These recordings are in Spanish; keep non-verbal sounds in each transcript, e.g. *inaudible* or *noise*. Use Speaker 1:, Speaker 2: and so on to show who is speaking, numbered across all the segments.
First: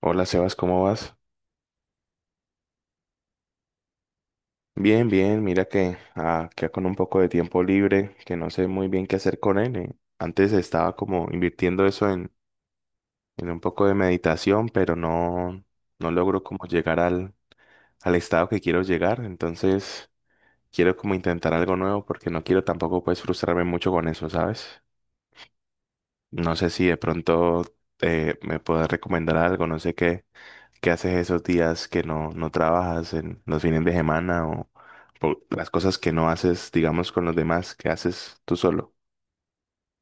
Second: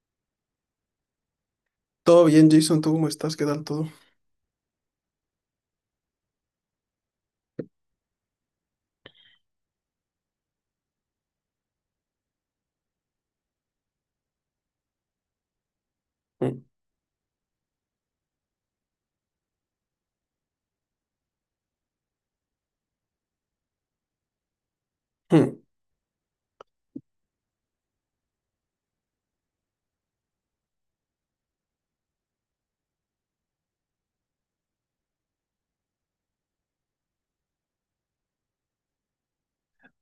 Speaker 1: Hola Sebas, ¿cómo vas?
Speaker 2: Todo bien, Jason, ¿tú cómo estás? ¿Qué tal todo?
Speaker 1: Bien, bien, mira que acá con un poco de tiempo libre, que no sé muy bien qué hacer con él. Antes estaba como invirtiendo eso en un poco de meditación, pero no, no logro como llegar al, al estado que quiero llegar. Entonces quiero como intentar algo nuevo porque no quiero tampoco pues frustrarme mucho con eso, ¿sabes?
Speaker 2: Ujú.
Speaker 1: No sé si de pronto me puedes recomendar algo, no sé qué. ¿Qué haces esos días que no trabajas en los fines de semana o por las cosas que no haces, digamos, con los demás, que haces tú solo?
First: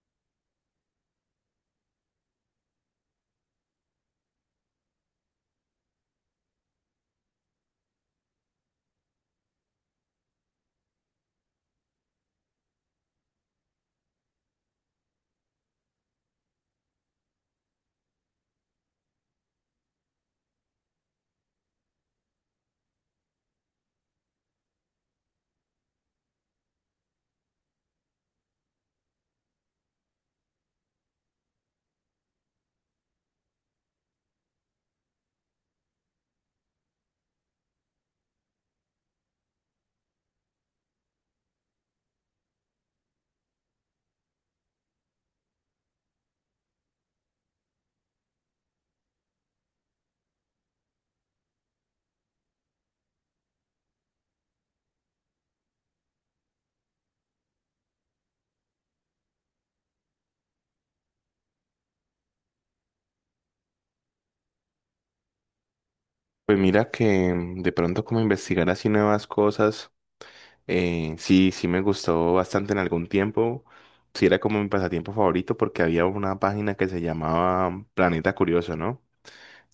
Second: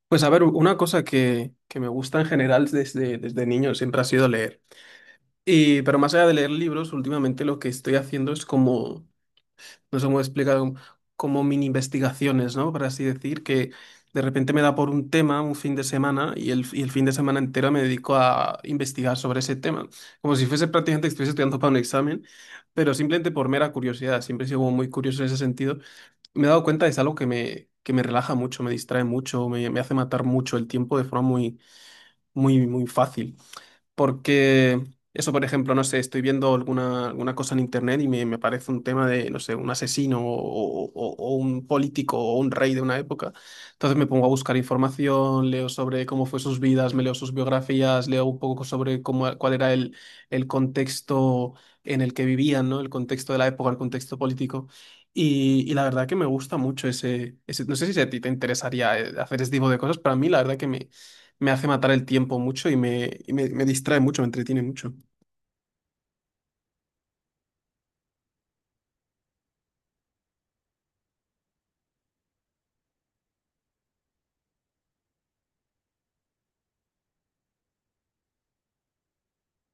Speaker 2: Pues a ver, una cosa que me gusta en general desde niño siempre ha sido leer. Pero más allá de leer libros, últimamente lo que estoy haciendo es como, no sé cómo explicar, como mini investigaciones, ¿no? Por así decir, que de repente me da por un tema un fin de semana y el fin de semana entero me dedico a investigar sobre ese tema. Como si fuese prácticamente que estuviese estudiando para un examen, pero simplemente por mera curiosidad. Siempre he sido como muy curioso en ese sentido. Me he dado cuenta, es algo que me relaja mucho, me distrae mucho, me hace matar mucho el tiempo de forma muy fácil. Porque eso, por ejemplo, no sé, estoy viendo alguna cosa en internet y me parece un tema de, no sé, un asesino o o un político o un rey de una época. Entonces me pongo a buscar información, leo sobre cómo fue sus vidas, me leo sus biografías, leo un poco sobre cómo, cuál era el contexto en el que vivían, ¿no? El contexto de la época, el contexto político. Y la verdad que me gusta mucho ese, no sé si a ti te interesaría hacer ese tipo de cosas, pero a mí la verdad me hace matar el tiempo mucho y me distrae mucho, me entretiene mucho.
Speaker 1: Pues mira que mm, de pronto como investigar así nuevas cosas, sí, sí me gustó bastante en algún tiempo. Sí era como mi pasatiempo favorito porque había una página que se llamaba Planeta Curioso, ¿no?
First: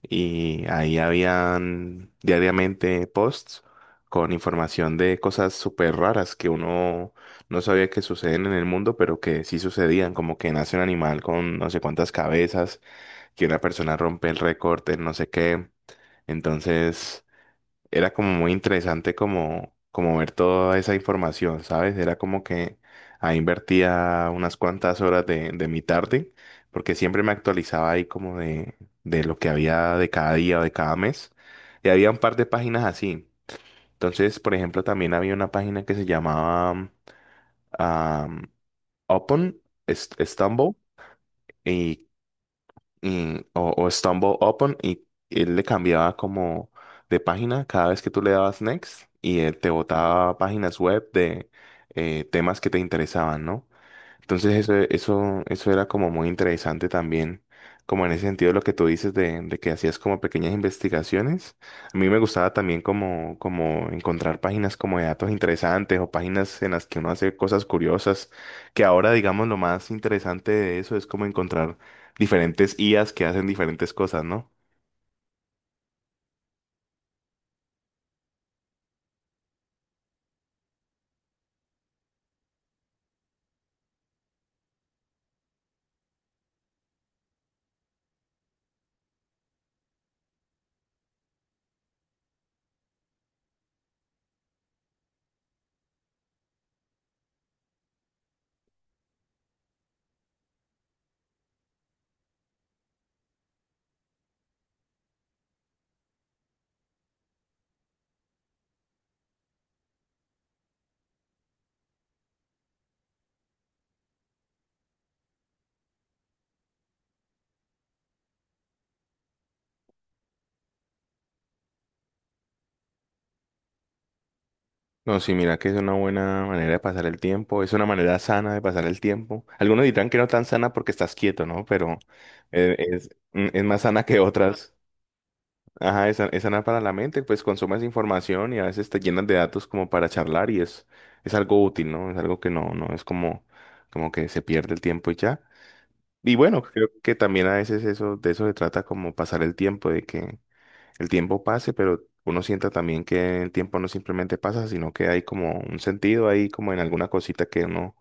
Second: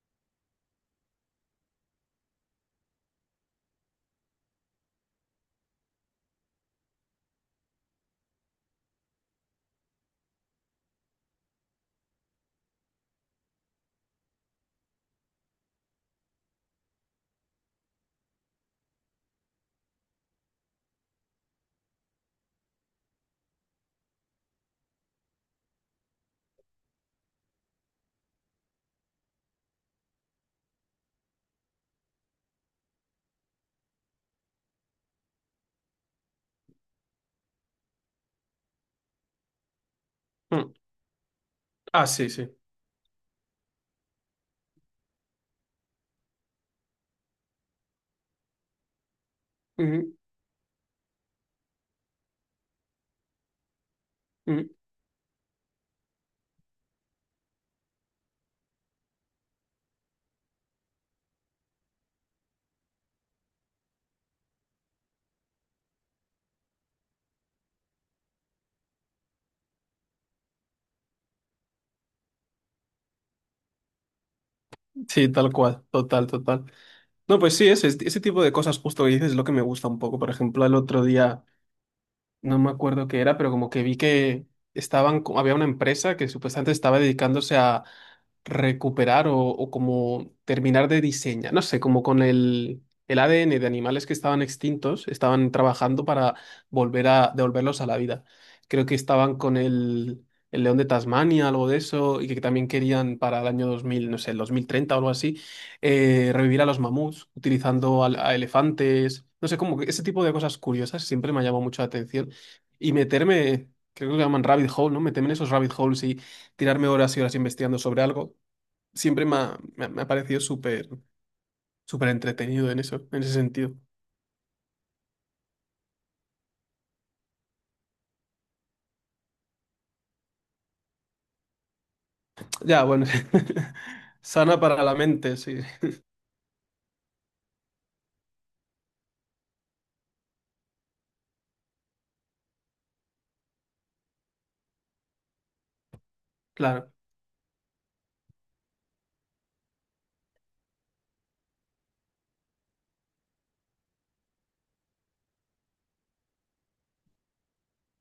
Speaker 1: Y ahí habían diariamente posts con información de cosas súper raras que uno no sabía que suceden en el mundo, pero que sí sucedían, como que nace un animal con no sé cuántas cabezas, que una persona rompe el récord en no sé qué. Entonces era como muy interesante como, como ver toda esa información, ¿sabes? Era como que ahí invertía unas cuantas horas de mi tarde, porque siempre me actualizaba ahí como de lo que había de cada día o de cada mes. Y había un par de páginas así. Entonces, por ejemplo, también había una página que se llamaba um, Upon Stumble.
Speaker 2: Mm. Ah,
Speaker 1: y
Speaker 2: sí, sí.
Speaker 1: o Stumble Upon, y él le cambiaba como de página cada vez que tú le dabas next y él te
Speaker 2: Ujú,
Speaker 1: botaba páginas web de temas que te interesaban, ¿no? Entonces
Speaker 2: ujú.
Speaker 1: eso era como muy interesante también, como en ese sentido lo que tú dices de que hacías como pequeñas investigaciones. A mí me gustaba también como, como encontrar páginas como de datos interesantes o páginas en las que uno hace cosas curiosas, que ahora digamos lo más interesante de eso es como encontrar diferentes IAs que hacen diferentes cosas, ¿no?
Speaker 2: Sí, tal cual, total, total. No, pues sí, ese tipo de cosas justo que dices es lo que me gusta un poco. Por ejemplo, el otro día, no me acuerdo qué era, pero como que vi que había una empresa que supuestamente estaba dedicándose a recuperar o como terminar de diseñar, no sé, como con el ADN de animales que estaban extintos, estaban trabajando para volver a devolverlos a la vida. Creo que estaban con el león de Tasmania, algo de eso, y que también querían para el año 2000, no sé, el 2030 o algo así, revivir a los mamuts utilizando elefantes. No sé, como que ese tipo de cosas curiosas siempre me ha llamado mucho la atención y meterme, creo que lo llaman rabbit hole, ¿no? Meterme en esos rabbit holes y tirarme horas y horas investigando sobre algo, siempre me ha parecido súper entretenido en eso, en ese sentido.
Speaker 1: No, sí, mira que es una buena manera de pasar el tiempo, es una manera sana de pasar el tiempo. Algunos dirán que no tan sana porque estás quieto, ¿no? Pero
Speaker 2: Ya, bueno,
Speaker 1: es, es más
Speaker 2: *laughs*
Speaker 1: sana que
Speaker 2: sana
Speaker 1: otras.
Speaker 2: para la mente, sí,
Speaker 1: Ajá, es, es sana para la mente, pues consumes información y a veces te llenas de datos como para charlar y es algo útil, ¿no? Es algo que no es como, como que se pierde el tiempo y ya. Y bueno, creo
Speaker 2: claro,
Speaker 1: que también a veces eso, de eso se trata como pasar el tiempo, de que el tiempo pase, pero uno sienta también que el tiempo no simplemente pasa, sino que hay como un sentido ahí, como en alguna cosita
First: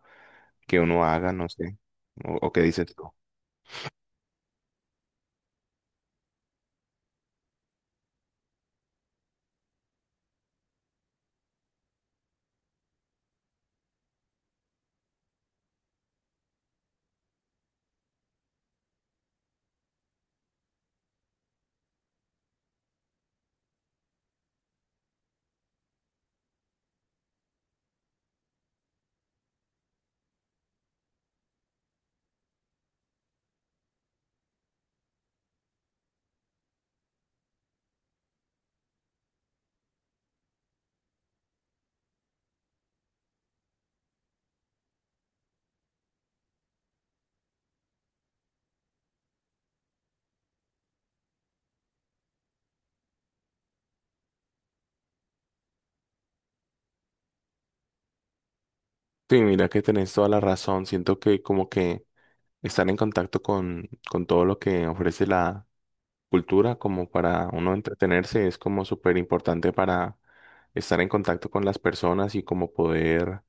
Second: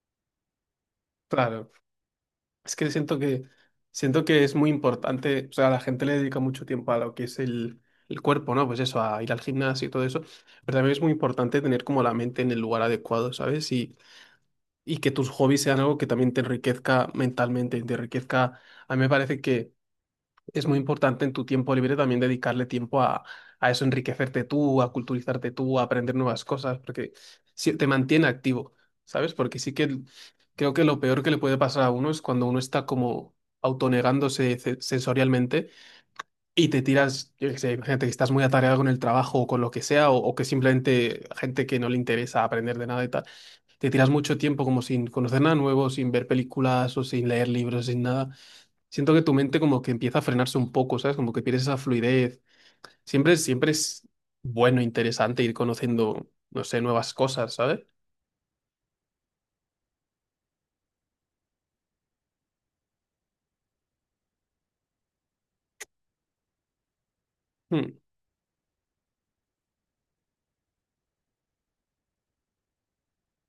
Speaker 1: que uno haga, no
Speaker 2: claro.
Speaker 1: sé, o qué
Speaker 2: Es
Speaker 1: dices
Speaker 2: que
Speaker 1: tú.
Speaker 2: siento que, siento que es muy importante, o sea, la gente le dedica mucho tiempo a lo que es el cuerpo, ¿no? Pues eso, a ir al gimnasio y todo eso, pero también es muy importante tener como la mente en el lugar adecuado, ¿sabes? Y que tus hobbies sean algo que también te enriquezca mentalmente, te enriquezca. A mí me parece que es muy importante en tu tiempo libre también dedicarle tiempo a eso, enriquecerte tú, a culturizarte tú, a aprender nuevas cosas, porque te mantiene activo, ¿sabes? Porque sí que creo que lo peor que le puede pasar a uno es cuando uno está como autonegándose sensorialmente y te tiras, yo qué sé, imagínate que estás muy atareado con el trabajo o con lo que sea, o que simplemente gente que no le interesa aprender de nada y tal te tiras mucho tiempo como sin conocer nada nuevo, sin ver películas o sin leer libros, sin nada. Siento que tu mente como que empieza a frenarse un poco, ¿sabes? Como que pierdes esa fluidez. Siempre es bueno, interesante ir conociendo, no sé, nuevas cosas, ¿sabes?
Speaker 1: Sí, mira que tenés toda la razón. Siento que como que estar en contacto con todo lo que ofrece la, cultura como para uno
Speaker 2: Mm.
Speaker 1: entretenerse es como súper importante para estar en contacto con las personas y como poder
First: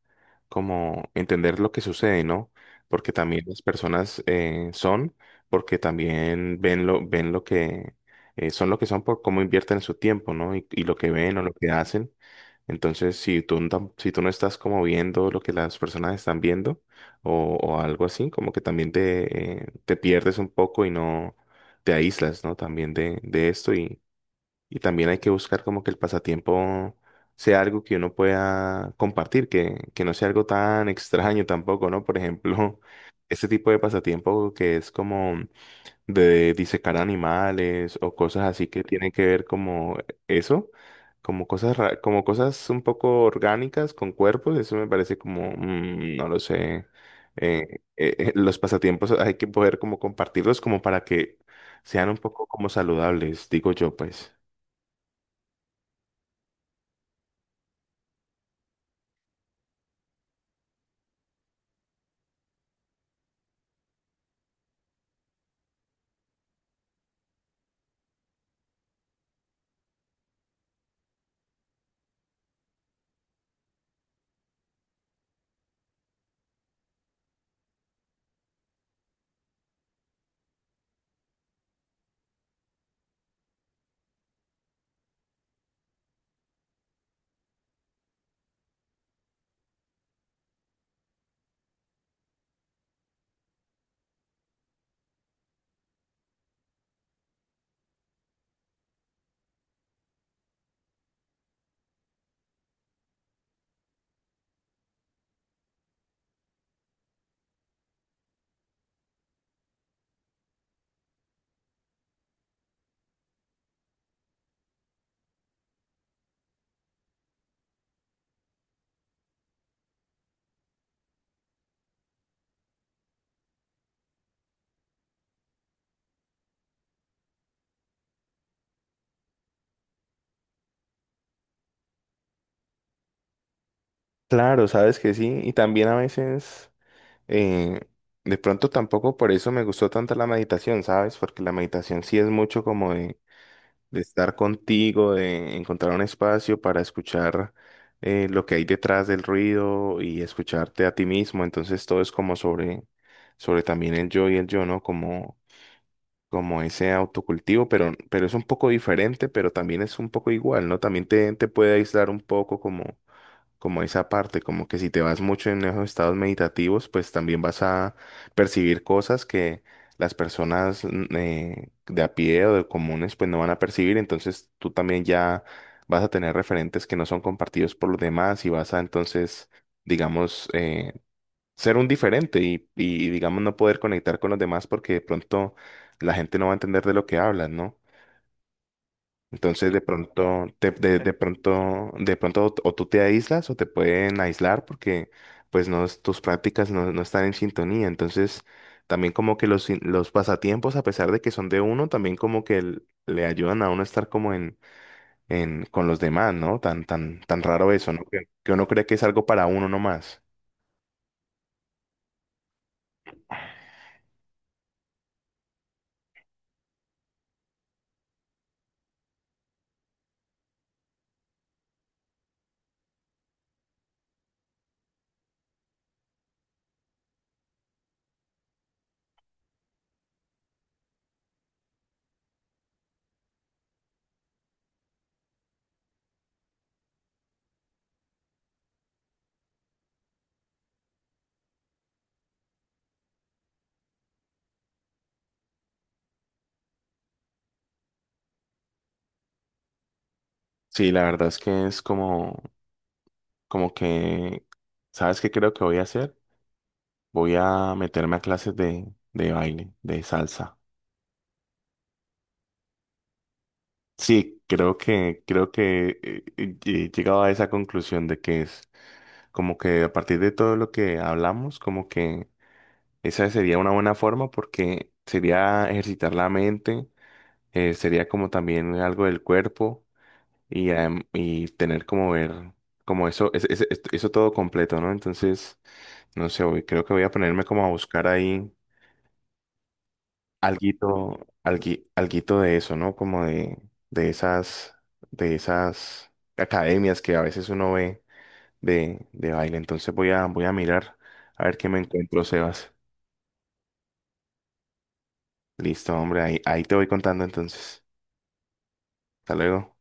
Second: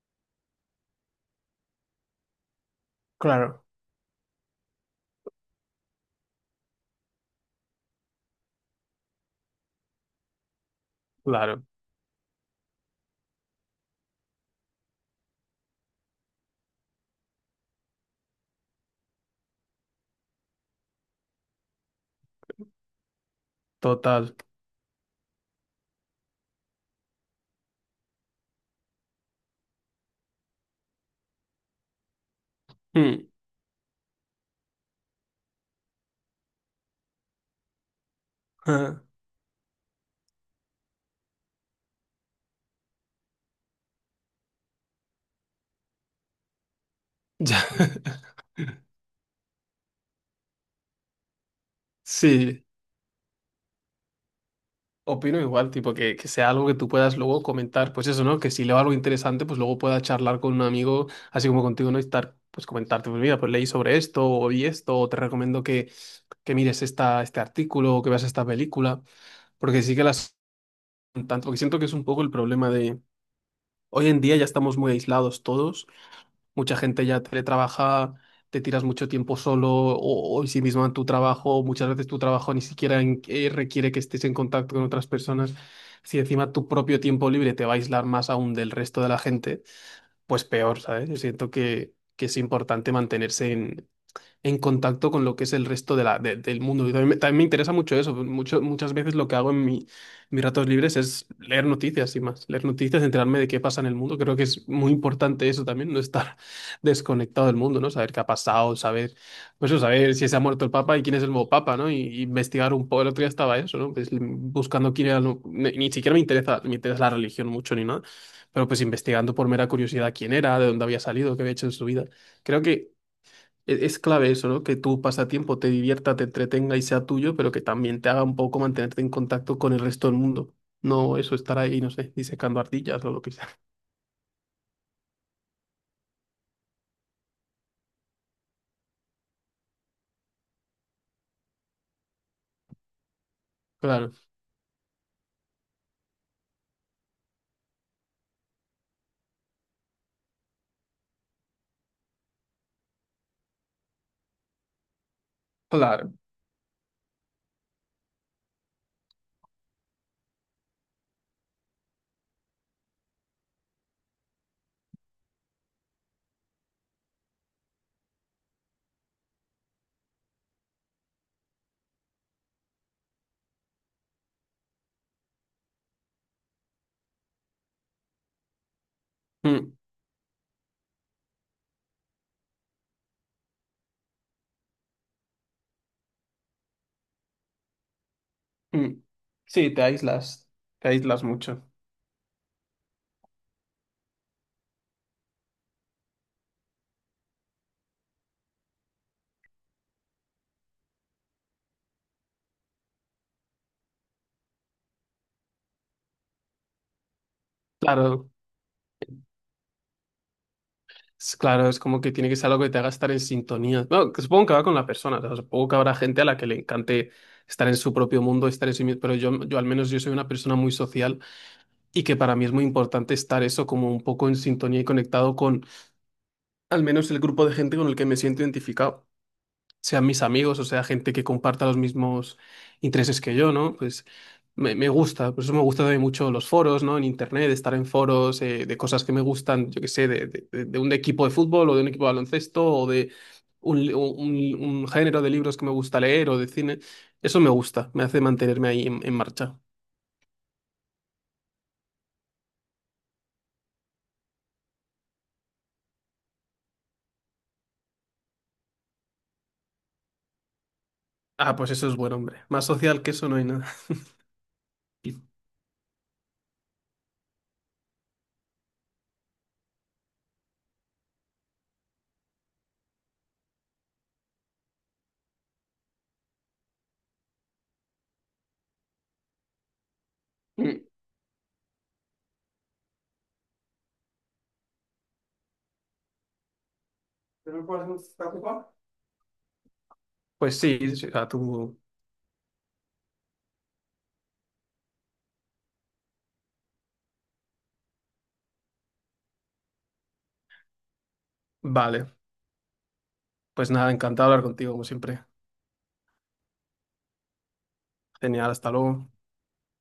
Speaker 1: como entender lo que sucede, ¿no? Porque también las
Speaker 2: Claro.
Speaker 1: personas son, porque también ven lo que son lo que son por cómo invierten su tiempo, ¿no? Y lo que ven o lo
Speaker 2: Claro,
Speaker 1: que hacen. Entonces, si tú, si tú no estás como viendo lo que las personas están viendo o algo así, como que también te, te pierdes un poco y no te aíslas, ¿no? También de esto
Speaker 2: total.
Speaker 1: y también hay que buscar como que el pasatiempo sea algo que uno pueda compartir, que no sea algo tan extraño tampoco, ¿no? Por ejemplo,
Speaker 2: Mm,
Speaker 1: *laughs* este tipo de pasatiempo que es como de disecar animales o cosas así que
Speaker 2: ah,
Speaker 1: tienen que ver como eso, como cosas como cosas un poco orgánicas con cuerpos, eso me parece como, no lo sé,
Speaker 2: *laughs* ya. *laughs*
Speaker 1: los pasatiempos hay que poder como compartirlos como para que sean un poco
Speaker 2: Sí,
Speaker 1: como saludables, digo yo pues.
Speaker 2: opino igual, tipo, que sea algo que tú puedas luego comentar, pues eso, ¿no? Que si leo algo interesante, pues luego pueda charlar con un amigo, así como contigo, ¿no? Y estar, pues comentarte, pues mira, pues leí sobre esto, o vi esto, o te recomiendo que mires este artículo, o que veas esta película, porque sí que las... Tanto que siento que es un poco el problema de... Hoy en día ya estamos muy aislados todos. Mucha gente ya teletrabaja, te tiras mucho tiempo solo o sí mismo en tu trabajo. Muchas veces tu trabajo ni siquiera requiere que estés en contacto con otras personas. Si encima tu propio tiempo libre te va a aislar más aún del resto de la gente, pues peor, ¿sabes? Yo siento que es importante mantenerse en contacto con lo que es el resto de del mundo. Y también me interesa mucho eso. Muchas veces lo que hago en mis ratos libres es leer noticias y más. Leer noticias, enterarme de qué pasa en el mundo. Creo que es muy importante eso también, no estar *laughs* desconectado del mundo, ¿no? Saber qué ha pasado, saber, pues eso, saber si se ha muerto el Papa y quién es el nuevo Papa, ¿no? Y, investigar un poco. El otro día estaba eso, ¿no? Pues, buscando quién era... el nu- Ni, ni siquiera me interesa la religión mucho ni nada, pero pues investigando por mera curiosidad quién era, de dónde había salido, qué había hecho en su vida. Creo que es clave eso, ¿no? Que tu pasatiempo te divierta, te entretenga y sea tuyo, pero que también te haga un poco mantenerte en contacto con el resto del mundo. No eso estar ahí, no sé, disecando ardillas o lo que sea. *laughs*
Speaker 1: Claro, sabes que sí, y también a veces eh, de pronto tampoco por eso me gustó tanto la meditación, ¿sabes? Porque la meditación sí es mucho como de
Speaker 2: Claro,
Speaker 1: estar contigo, de encontrar un espacio para escuchar lo que hay detrás del ruido y escucharte a ti mismo. Entonces todo es como sobre, sobre también el yo y el yo, ¿no? Como,
Speaker 2: claro.
Speaker 1: como ese autocultivo, pero es un poco diferente, pero también es un poco igual, ¿no? También te puede aislar un poco como como esa parte, como que si te vas mucho en esos estados meditativos, pues también vas a percibir cosas que las personas de a pie o de comunes pues no van a percibir, entonces tú también ya vas a tener referentes que no son compartidos por los demás y vas a entonces,
Speaker 2: Mm,
Speaker 1: digamos, ser un diferente y digamos no poder conectar con los demás porque de pronto la gente no va a entender de lo que hablas, ¿no?
Speaker 2: mm. Sí,
Speaker 1: Entonces de pronto,
Speaker 2: te
Speaker 1: de
Speaker 2: aíslas mucho.
Speaker 1: pronto, tú te aíslas o te pueden aislar porque pues no, tus prácticas no, no están en sintonía. Entonces también como que los, los pasatiempos, a pesar de que son de uno, también como que le ayudan a uno a estar como en, con los demás, ¿no? Tan raro eso, ¿no?
Speaker 2: Claro,
Speaker 1: Que uno cree que es algo para uno nomás.
Speaker 2: claro, es como que tiene que ser algo que te haga estar en sintonía. Bueno, que supongo que va con la persona, o sea, supongo que habrá gente a la que le encante estar en su propio mundo, estar en sí mismo, pero yo al menos yo soy una persona muy social y que para mí es muy importante estar eso como un poco en sintonía y conectado con al menos el grupo de gente con el que me siento identificado, sean mis amigos o sea gente que comparta los mismos intereses que yo, ¿no? Pues me gusta, por eso me gustan también mucho los foros, ¿no? En internet, estar en foros de cosas que me gustan, yo qué sé, de un equipo de fútbol o de un equipo de baloncesto o de un género de libros que me gusta leer o de cine. Eso me gusta, me hace mantenerme ahí en marcha.
Speaker 1: Sí, la verdad es que es como, como que, ¿sabes qué creo que voy a hacer? Voy a meterme a clases de baile, de salsa.
Speaker 2: Ah, pues eso es bueno, hombre. Más social que eso no hay nada.
Speaker 1: Sí, creo que he llegado a esa conclusión de que es como que a partir de todo lo que hablamos, como que esa sería una buena forma porque sería ejercitar la mente, sería como también algo del cuerpo y,
Speaker 2: Mm.
Speaker 1: y tener como ver como eso, eso todo completo, ¿no? Entonces, no sé, creo que voy a ponerme como a buscar ahí
Speaker 2: Pues sí, sí,
Speaker 1: alguito,
Speaker 2: o tú...
Speaker 1: alguito de eso, ¿no? Como de esas, de esas academias que a veces uno ve de baile. Entonces voy a, voy a mirar a ver qué me
Speaker 2: Vale.
Speaker 1: encuentro, Sebas.
Speaker 2: Pues nada, encantado de hablar contigo, como siempre.
Speaker 1: Listo, hombre, ahí, ahí te voy contando entonces.
Speaker 2: Genial, hasta luego.
Speaker 1: Hasta luego.